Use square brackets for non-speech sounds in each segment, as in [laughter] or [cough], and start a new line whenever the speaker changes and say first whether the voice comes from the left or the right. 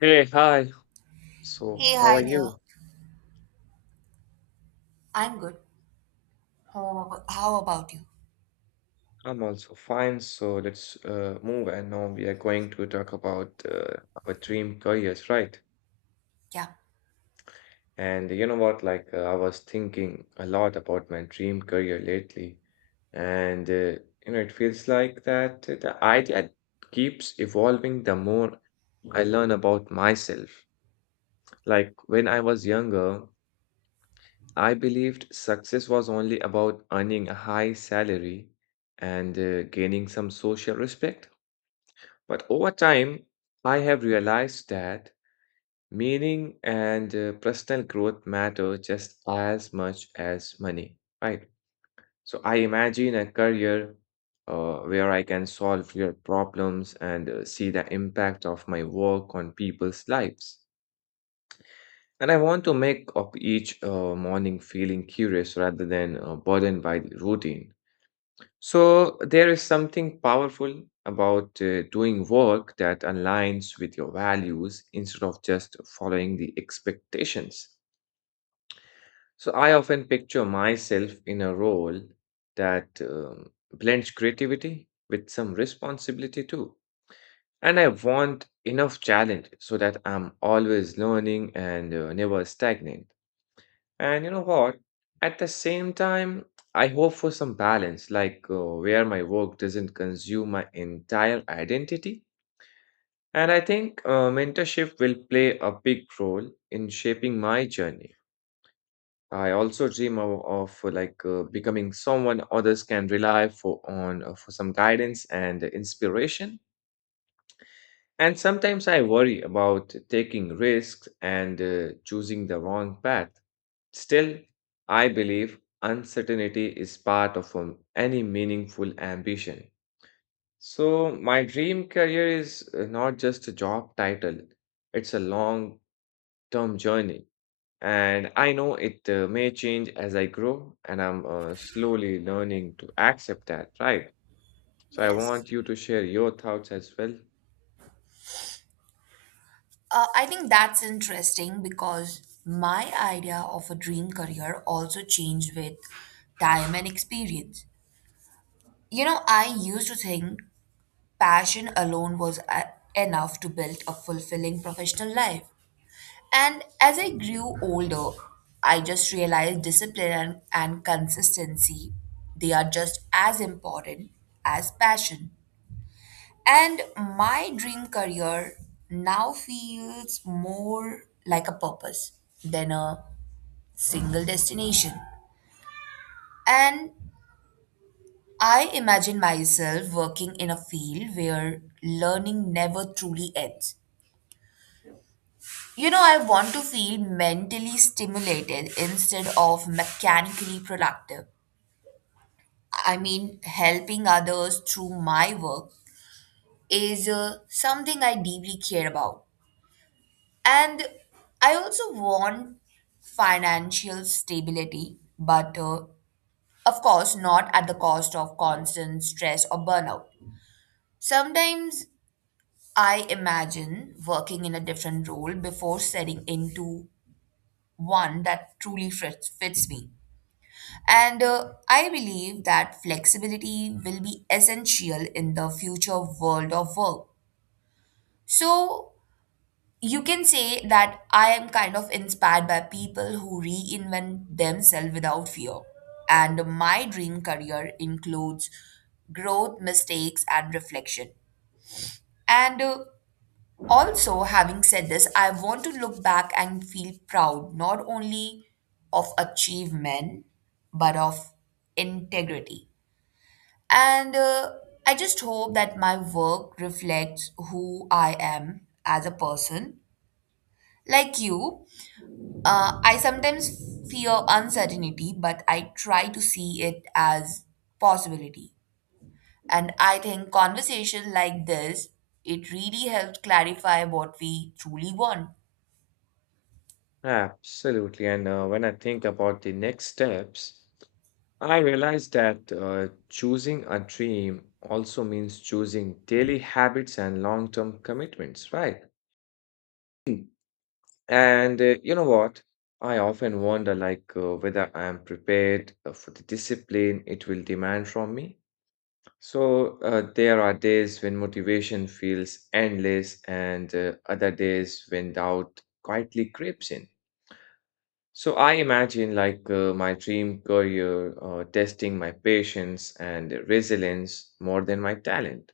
left: Hey, hi. So,
right: Hey,
left: how are
right: hi there.
left: you?
right: I'm good. How about you?
left: I'm also fine. So, let's move. And now we are going to talk about our dream careers, right?
right: Yeah.
left: And you know what? I was thinking a lot about my dream career lately. And, uh, you know, it feels like that the idea keeps evolving the more I learn about myself. Like, when I was younger, I believed success was only about earning a high salary and gaining some social respect. But over time, I have realized that meaning and personal growth matter just as much as money, right? So I imagine a career where I can solve real problems and see the impact of my work on people's lives. And I want to make up each morning feeling curious rather than burdened by the routine. So there is something powerful about doing work that aligns with your values instead of just following the expectations. So I often picture myself in a role that blends creativity with some responsibility too. And I want enough challenge so that I'm always learning and never stagnant. And you know what? At the same time, I hope for some balance, like where my work doesn't consume my entire identity. And I think mentorship will play a big role in shaping my journey. I also dream of becoming someone others can rely for on for some guidance and inspiration. And sometimes I worry about taking risks and choosing the wrong path. Still, I believe uncertainty is part of any meaningful ambition. So, my dream career is not just a job title, it's a long term journey. And I know it may change as I grow, and I'm slowly learning to accept that, right? So, I
right: Yes.
left: want you to share your thoughts as well.
right: I think that's interesting because my idea of a dream career also changed with time and experience. You know, I used to think passion alone was enough to build a fulfilling professional life. And as I grew older, I just realized discipline and consistency, they are just as important as passion. And my dream career now feels more like a purpose than a single destination. And I imagine myself working in a field where learning never truly ends. You know, I want to feel mentally stimulated instead of mechanically productive. I mean, helping others through my work is something I deeply care about. And I also want financial stability, but of course, not at the cost of constant stress or burnout. Sometimes I imagine working in a different role before setting into one that truly fits me. And I believe that flexibility will be essential in the future world of work. So, you can say that I am kind of inspired by people who reinvent themselves without fear. And my dream career includes growth, mistakes, and reflection. And also, having said this, I want to look back and feel proud not only of achievement, but of integrity. And I just hope that my work reflects who I am as a person. Like you, I sometimes fear uncertainty, but I try to see it as possibility. And I think conversation like this, it really helps clarify what we truly want.
left: Absolutely. And when I think about the next steps, I realize that choosing a dream also means choosing daily habits and long-term commitments, right? And you know what? I often wonder like whether I am prepared for the discipline it will demand from me. So there are days when motivation feels endless and other days when doubt quietly creeps in. So I imagine like my dream career testing my patience and resilience more than my talent.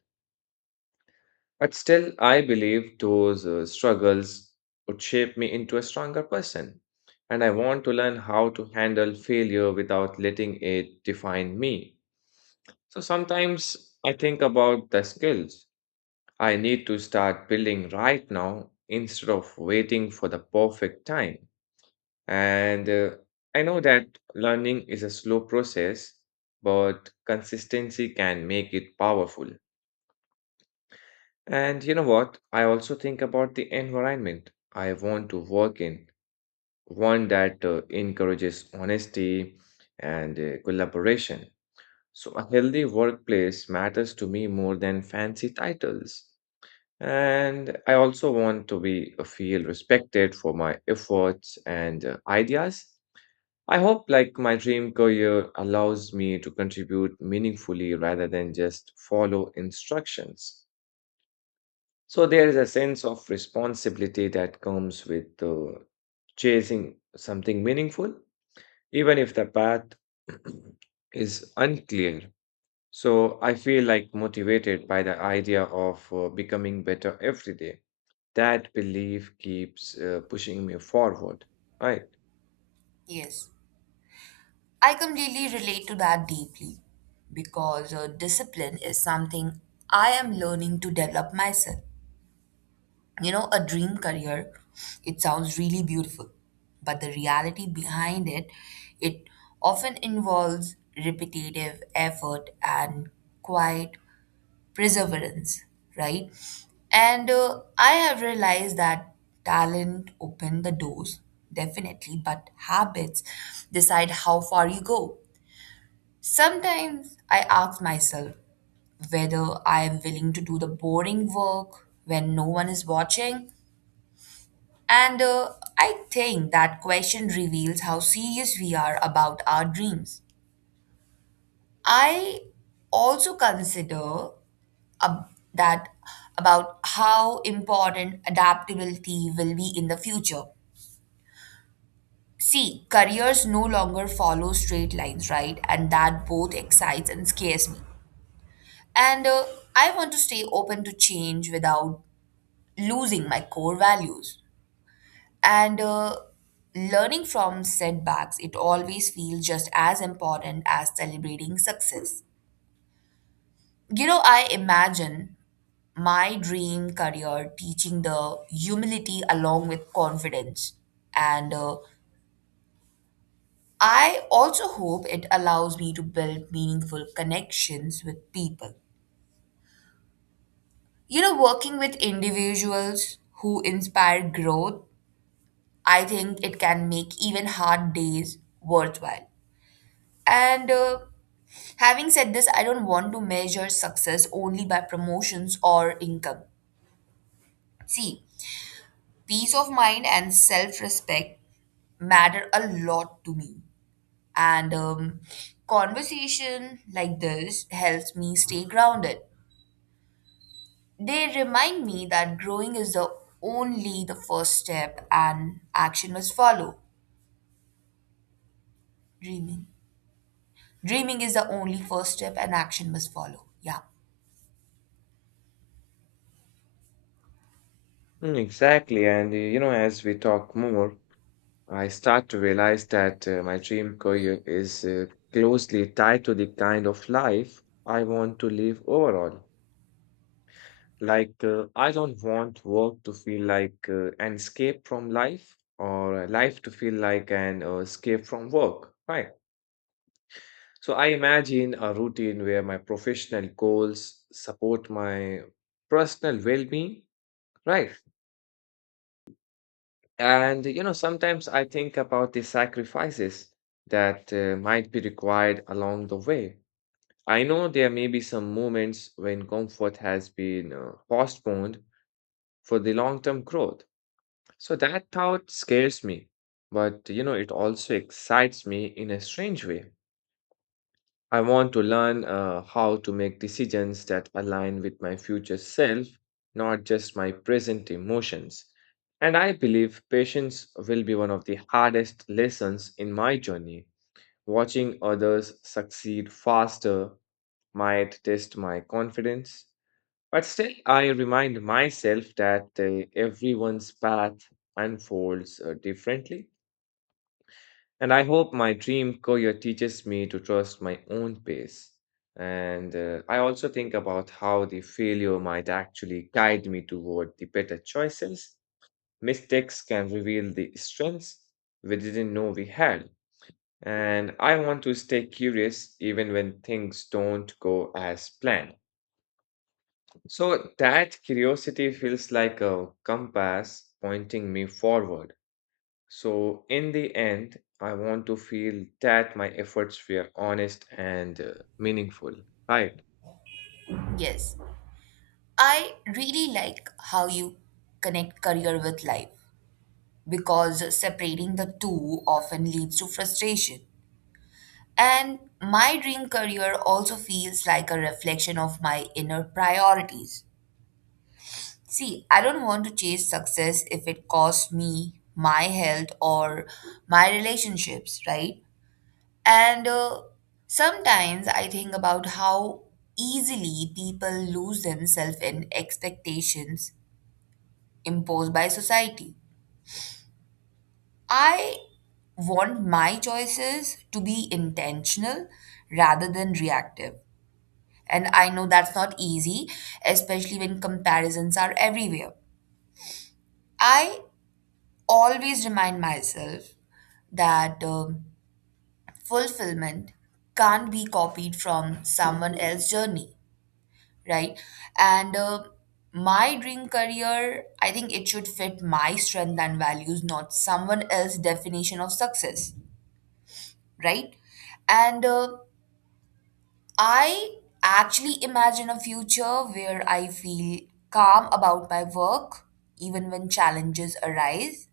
left: But still, I believe those struggles would shape me into a stronger person. And I want to learn how to handle failure without letting it define me. So sometimes I think about the skills I need to start building right now instead of waiting for the perfect time. And I know that learning is a slow process, but consistency can make it powerful. And you know what? I also think about the environment I want to work in, one that encourages honesty and collaboration. So, a healthy workplace matters to me more than fancy titles. And I also want to be feel respected for my efforts and ideas. I hope like my dream career allows me to contribute meaningfully rather than just follow instructions. So there is a sense of responsibility that comes with chasing something meaningful, even if the path [clears throat] is unclear. So I feel like motivated by the idea of becoming better every day. That belief keeps pushing me forward, right?
right: Yes, I completely relate to that deeply because discipline is something I am learning to develop myself. You know, a dream career, it sounds really beautiful, but the reality behind it, it often involves repetitive effort and quiet perseverance, right? And I have realized that talent open the doors, definitely, but habits decide how far you go. Sometimes I ask myself whether I am willing to do the boring work when no one is watching and I think that question reveals how serious we are about our dreams. I also consider ab- that about how important adaptability will be in the future. See, careers no longer follow straight lines, right? And that both excites and scares me. And I want to stay open to change without losing my core values. And learning from setbacks, it always feels just as important as celebrating success. You know, I imagine my dream career teaching the humility along with confidence. And I also hope it allows me to build meaningful connections with people. You know, working with individuals who inspire growth, I think it can make even hard days worthwhile. And Having said this, I don't want to measure success only by promotions or income. See, peace of mind and self respect matter a lot to me. And conversation like this helps me stay grounded. They remind me that growing is the only the first step and action must follow. Dreaming. Dreaming is the only first step and action must follow. Yeah.
left: Mm, exactly. And you know, as we talk more, I start to realize that my dream career is closely tied to the kind of life I want to live overall. Like, I don't want work to feel like an escape from life or life to feel like an escape from work, right? So, I imagine a routine where my professional goals support my personal well being, right? And you know, sometimes I think about the sacrifices that might be required along the way. I know there may be some moments when comfort has been postponed for the long-term growth. So that thought scares me, but you know, it also excites me in a strange way. I want to learn how to make decisions that align with my future self, not just my present emotions. And I believe patience will be one of the hardest lessons in my journey. Watching others succeed faster might test my confidence, but still, I remind myself that everyone's path unfolds differently. And I hope my dream career teaches me to trust my own pace. And I also think about how the failure might actually guide me toward the better choices. Mistakes can reveal the strengths we didn't know we had. And I want to stay curious even when things don't go as planned. So that curiosity feels like a compass pointing me forward. So, in the end, I want to feel that my efforts were honest and meaningful, right?
right: Yes. I really like how you connect career with life because separating the two often leads to frustration. And my dream career also feels like a reflection of my inner priorities. See, I don't want to chase success if it costs me my health or my relationships, right? And sometimes I think about how easily people lose themselves in expectations imposed by society. I want my choices to be intentional rather than reactive. And I know that's not easy, especially when comparisons are everywhere. I always remind myself that fulfillment can't be copied from someone else's journey, right? And my dream career, I think it should fit my strength and values, not someone else's definition of success. Right? And I actually imagine a future where I feel calm about my work, even when challenges arise.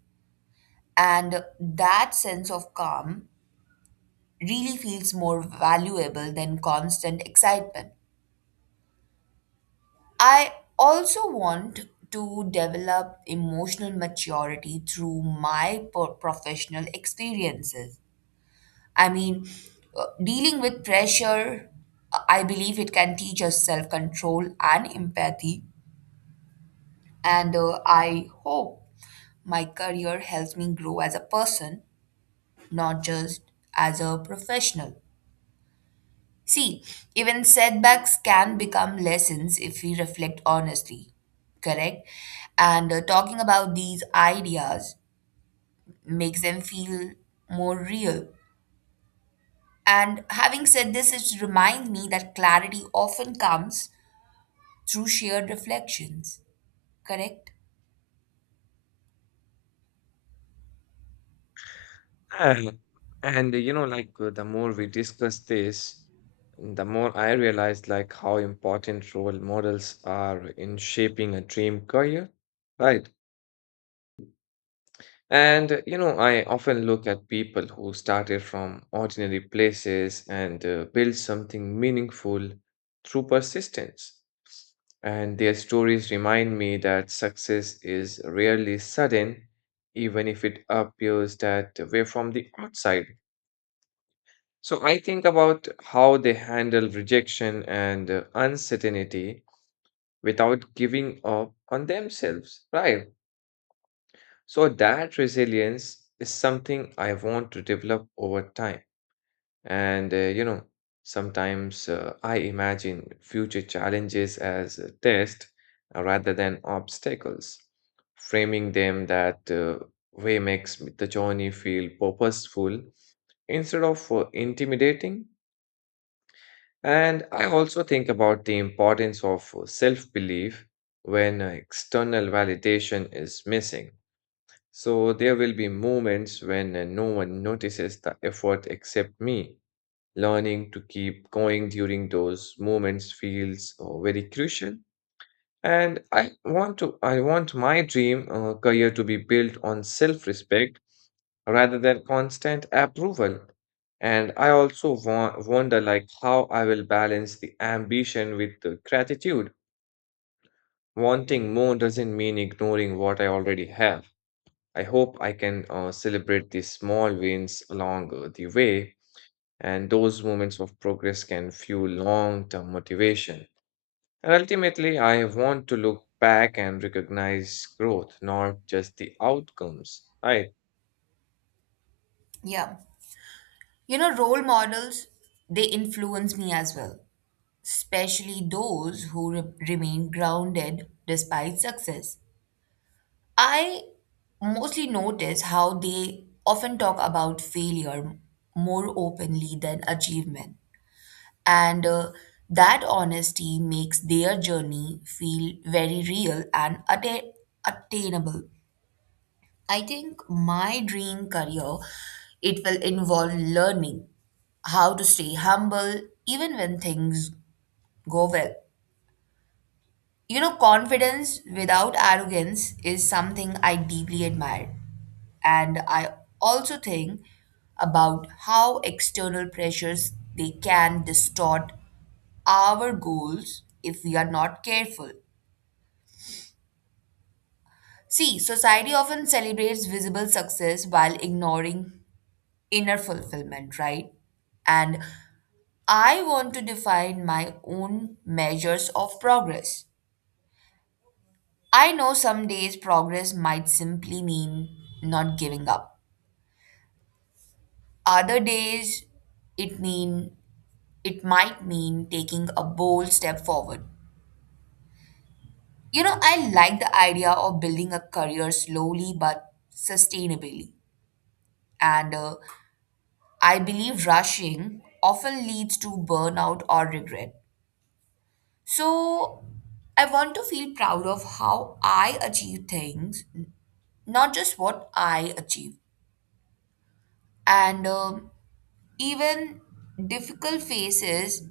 right: And that sense of calm really feels more valuable than constant excitement. I also want to develop emotional maturity through my professional experiences. I mean, dealing with pressure, I believe it can teach us self control and empathy. And I hope my career helps me grow as a person, not just as a professional. See, even setbacks can become lessons if we reflect honestly, correct? And talking about these ideas makes them feel more real. And having said this, it reminds me that clarity often comes through shared reflections, correct?
left: And, and you know, like the more we discuss this, the more I realize like how important role models are in shaping a dream career, right? And you know, I often look at people who started from ordinary places and built something meaningful through persistence. And their stories remind me that success is rarely sudden, even if it appears that way from the outside. So I think about how they handle rejection and uncertainty without giving up on themselves, right? So that resilience is something I want to develop over time. You know, sometimes I imagine future challenges as a test rather than obstacles. Framing them that way makes the journey feel purposeful instead of intimidating. And I also think about the importance of self belief when external validation is missing so there will be moments when no one notices the effort except me. Learning to keep going during those moments feels very crucial. And I want my dream career to be built on self-respect rather than constant approval. And I also wonder like how I will balance the ambition with the gratitude. Wanting more doesn't mean ignoring what I already have. I hope I can celebrate these small wins along the way, and those moments of progress can fuel long term motivation. And ultimately, I want to look back and recognize growth, not just the outcomes, right?
right: Yeah. You know, role models, they influence me as well, especially those who remain grounded despite success. I mostly notice how they often talk about failure more openly than achievement. And that honesty makes their journey feel very real and attainable. I think my dream career, it will involve learning how to stay humble even when things go well. You know, confidence without arrogance is something I deeply admire. And I also think about how external pressures they can distort our goals if we are not careful. See, society often celebrates visible success while ignoring inner fulfillment, right? And I want to define my own measures of progress. I know some days progress might simply mean not giving up. Other days it mean it might mean taking a bold step forward. You know, I like the idea of building a career slowly but sustainably. And I believe rushing often leads to burnout or regret. So I want to feel proud of how I achieve things, not just what I achieve. And even difficult phases,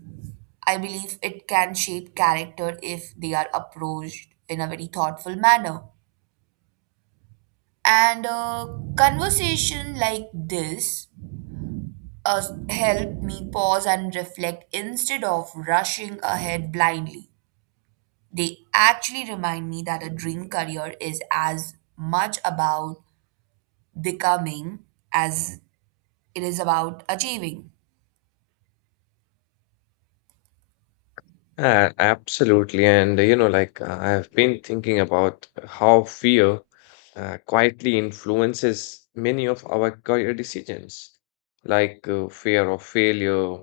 right: I believe it can shape character if they are approached in a very thoughtful manner. And a conversation like this uh, help me pause and reflect instead of rushing ahead blindly. They actually remind me that a dream career is as much about becoming as it is about achieving.
left: Absolutely. And, you know, like I've been thinking about how fear quietly influences many of our career decisions, like fear of failure,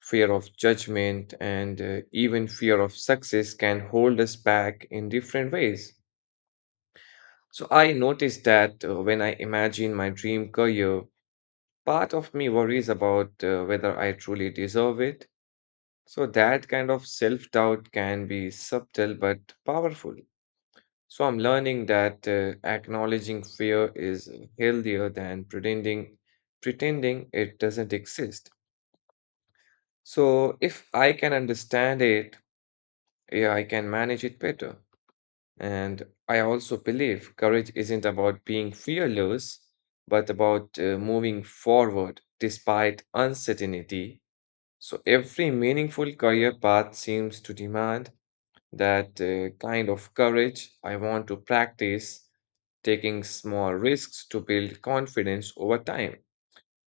left: fear of judgment, and even fear of success can hold us back in different ways. So I noticed that when I imagine my dream career, part of me worries about whether I truly deserve it so that kind of self-doubt can be subtle but powerful. So I'm learning that acknowledging fear is healthier than pretending it doesn't exist. So if I can understand it, yeah, I can manage it better. And I also believe courage isn't about being fearless, but about moving forward despite uncertainty. So every meaningful career path seems to demand that kind of courage, I want to practice taking small risks to build confidence over time.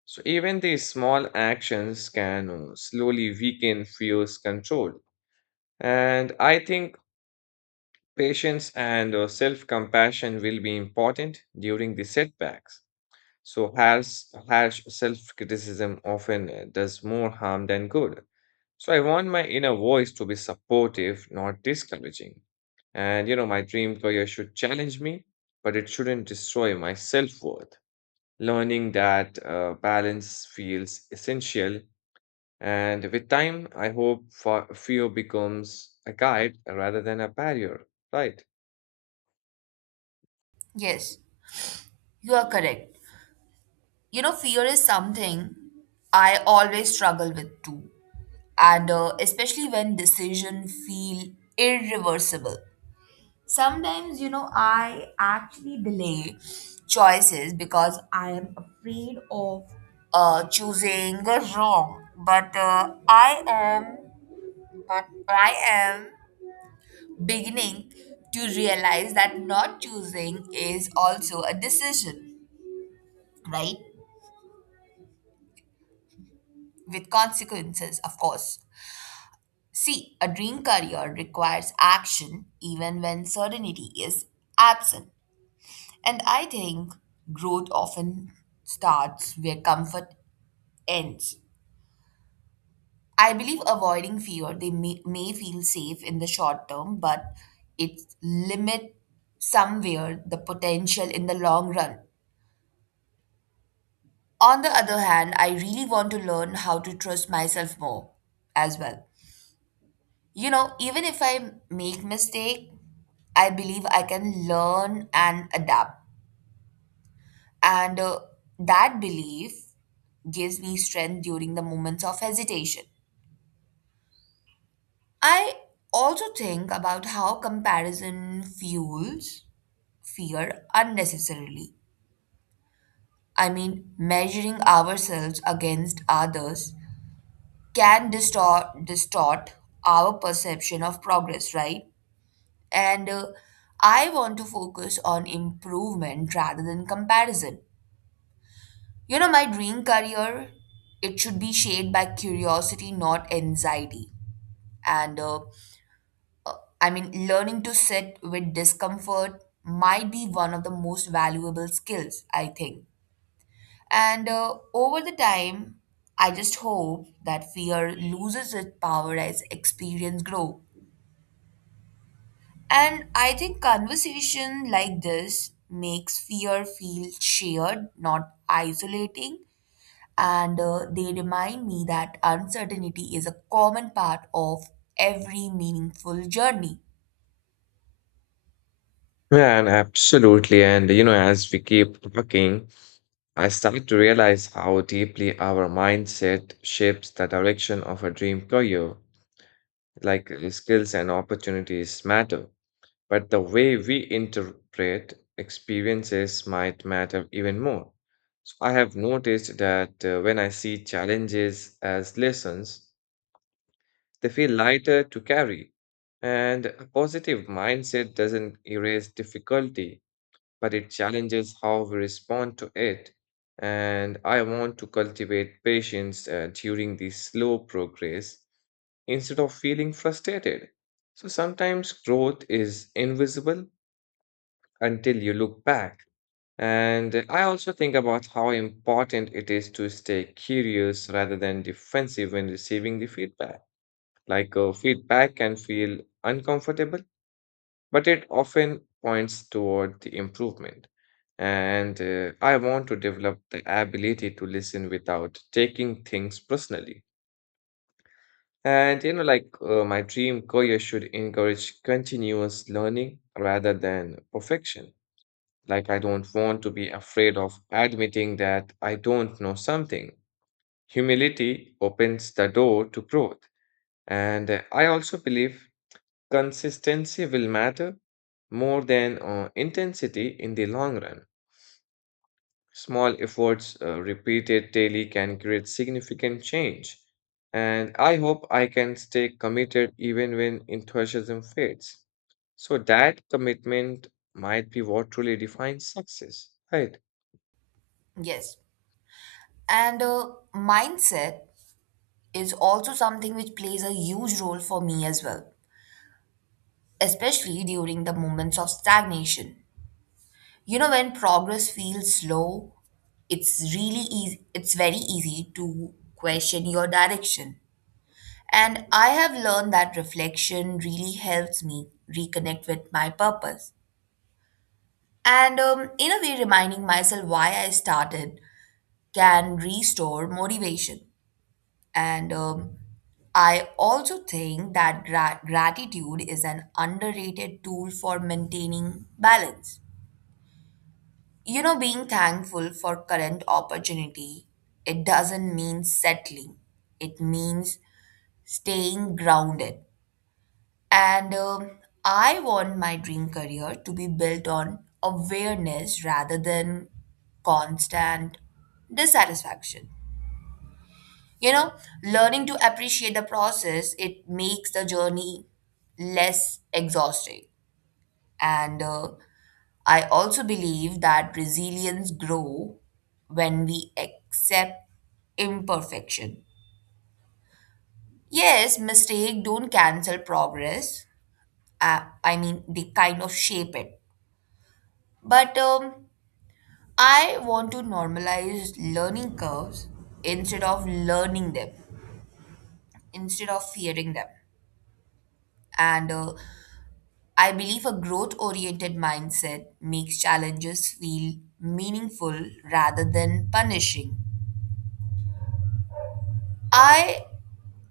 left: So, even these small actions can slowly weaken fear's control. And I think patience and self compassion will be important during the setbacks. So harsh self-criticism often does more harm than good. So I want my inner voice to be supportive, not discouraging. And you know, my dream career should challenge me, but it shouldn't destroy my self-worth. Learning that balance feels essential, and with time, I hope fear becomes a guide rather than a barrier, right?
right: Yes, you are correct. You know, fear is something I always struggle with too. And especially when decisions feel irreversible. Sometimes, you know, I actually delay choices because I am afraid of choosing wrong. But I am beginning to realize that not choosing is also a decision, right? With consequences, of course. See, a dream career requires action even when certainty is absent. And I think growth often starts where comfort ends. I believe avoiding fear, they may feel safe in the short term, but it limit somewhere the potential in the long run. On the other hand, I really want to learn how to trust myself more as well. You know, even if I make mistake, I believe I can learn and adapt. And that belief gives me strength during the moments of hesitation. I also think about how comparison fuels fear unnecessarily. I mean, measuring ourselves against others can distort our perception of progress, right? And I want to focus on improvement rather than comparison. You know, my dream career, it should be shaped by curiosity, not anxiety. And I mean, learning to sit with discomfort might be one of the most valuable skills, I think. And over the time, I just hope that fear loses its power as experience grows. And I think conversation like this makes fear feel shared, not isolating. And they remind me that uncertainty is a common part of every meaningful journey.
left: Man, absolutely. And you know, as we keep talking, I started to realize how deeply our mindset shapes the direction of a dream career, like skills and opportunities matter. But the way we interpret experiences might matter even more. So I have noticed that when I see challenges as lessons, they feel lighter to carry. And a positive mindset doesn't erase difficulty, but it challenges how we respond to it. And I want to cultivate patience during the slow progress instead of feeling frustrated. So sometimes growth is invisible until you look back. And I also think about how important it is to stay curious rather than defensive when receiving the feedback. Like feedback can feel uncomfortable, but it often points toward the improvement. And I want to develop the ability to listen without taking things personally. And you know, like my dream career should encourage continuous learning rather than perfection. Like, I don't want to be afraid of admitting that I don't know something. Humility opens the door to growth. And I also believe consistency will matter more than intensity in the long run. Small efforts repeated daily can create significant change. And I hope I can stay committed even when enthusiasm fades. So that commitment might be what truly defines success, right?
right: Yes. And mindset is also something which plays a huge role for me as well, especially during the moments of stagnation. You know, when progress feels slow, it's very easy to question your direction, and I have learned that reflection really helps me reconnect with my purpose. And in a way, reminding myself why I started can restore motivation. And I also think that gratitude is an underrated tool for maintaining balance. You know, being thankful for current opportunity, it doesn't mean settling. It means staying grounded. And I want my dream career to be built on awareness rather than constant dissatisfaction. You know, learning to appreciate the process, it makes the journey less exhausting. And I also believe that resilience grow when we accept imperfection. Yes, mistake don't cancel progress. I mean, they kind of shape it. But I want to normalize learning curves instead of learning them, instead of fearing them. And I believe a growth oriented mindset makes challenges feel meaningful rather than punishing. I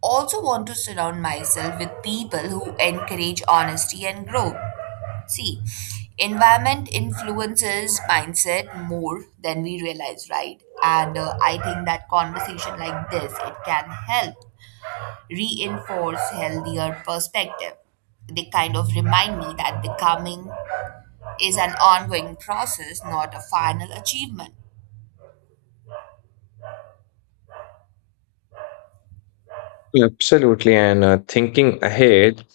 right: also want to surround myself with people who encourage honesty and growth. See, environment influences mindset more than we realize, right? And I think that conversation like this, it can help reinforce healthier perspective. They kind of remind me that becoming is an ongoing process, not a final achievement.
left: Absolutely. And thinking ahead,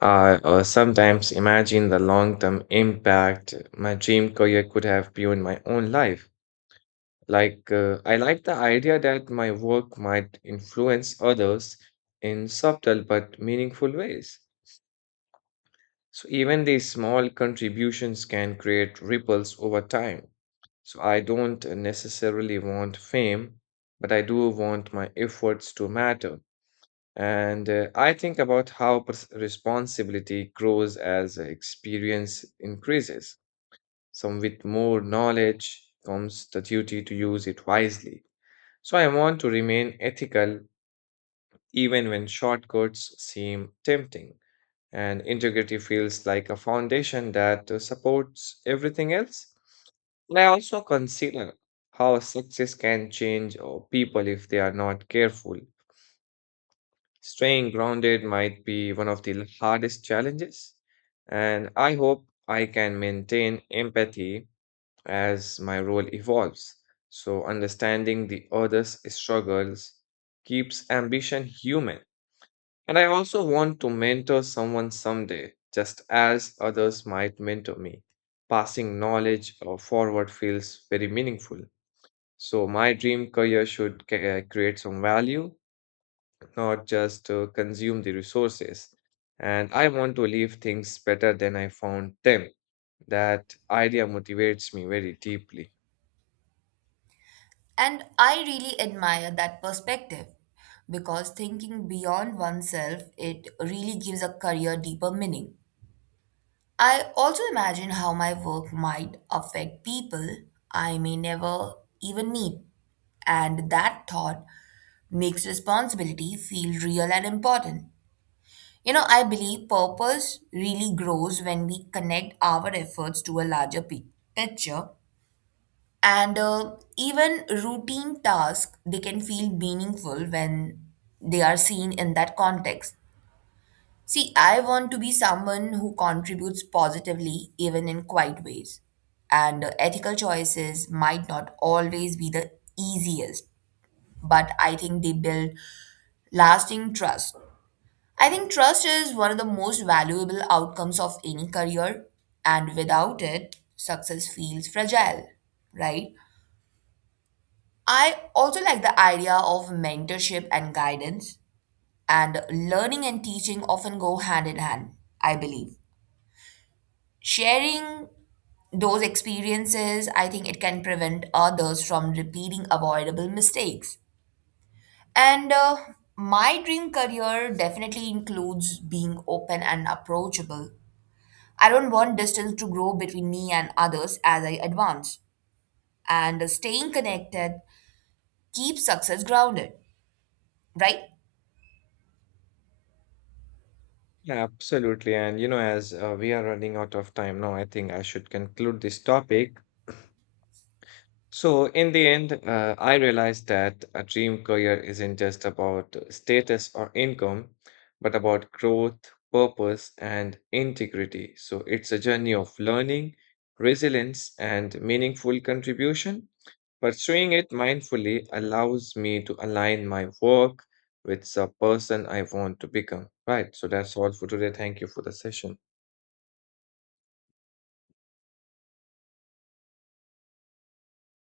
left: I sometimes imagine the long-term impact my dream career could have beyond my own life. Like, I like the idea that my work might influence others in subtle but meaningful ways. So, even these small contributions can create ripples over time. So, I don't necessarily want fame, but I do want my efforts to matter. And I think about how responsibility grows as experience increases. Some with more knowledge comes the duty to use it wisely. So I want to remain ethical even when shortcuts seem tempting, and integrity feels like a foundation that supports everything else. And I also consider how success can change people if they are not careful. Staying grounded might be one of the hardest challenges, and I hope I can maintain empathy as my role evolves. So, understanding the other's struggles keeps ambition human. And I also want to mentor someone someday, just as others might mentor me. Passing knowledge forward feels very meaningful. So, my dream career should create some value, not just consume the resources. And I want to leave things better than I found them. That idea motivates me very deeply.
right: And I really admire that perspective because thinking beyond oneself, it really gives a career deeper meaning. I also imagine how my work might affect people I may never even meet, and that thought makes responsibility feel real and important. You know, I believe purpose really grows when we connect our efforts to a larger picture, and even routine tasks they can feel meaningful when they are seen in that context. See, I want to be someone who contributes positively even in quiet ways. And ethical choices might not always be the easiest, but I think they build lasting trust. I think trust is one of the most valuable outcomes of any career, and without it success feels fragile, right? I also like the idea of mentorship and guidance, and learning and teaching often go hand in hand, I believe. Sharing those experiences, I think it can prevent others from repeating avoidable mistakes. And my dream career definitely includes being open and approachable. I don't want distance to grow between me and others as I advance, and staying connected keeps success grounded, right?
left: Yeah, absolutely. And you know, as we are running out of time now, I think I should conclude this topic. So, in the end, I realized that a dream career isn't just about status or income, but about growth, purpose, and integrity. So, it's a journey of learning, resilience, and meaningful contribution. Pursuing it mindfully allows me to align my work with the person I want to become. Right. So, that's all for today. Thank you for the session.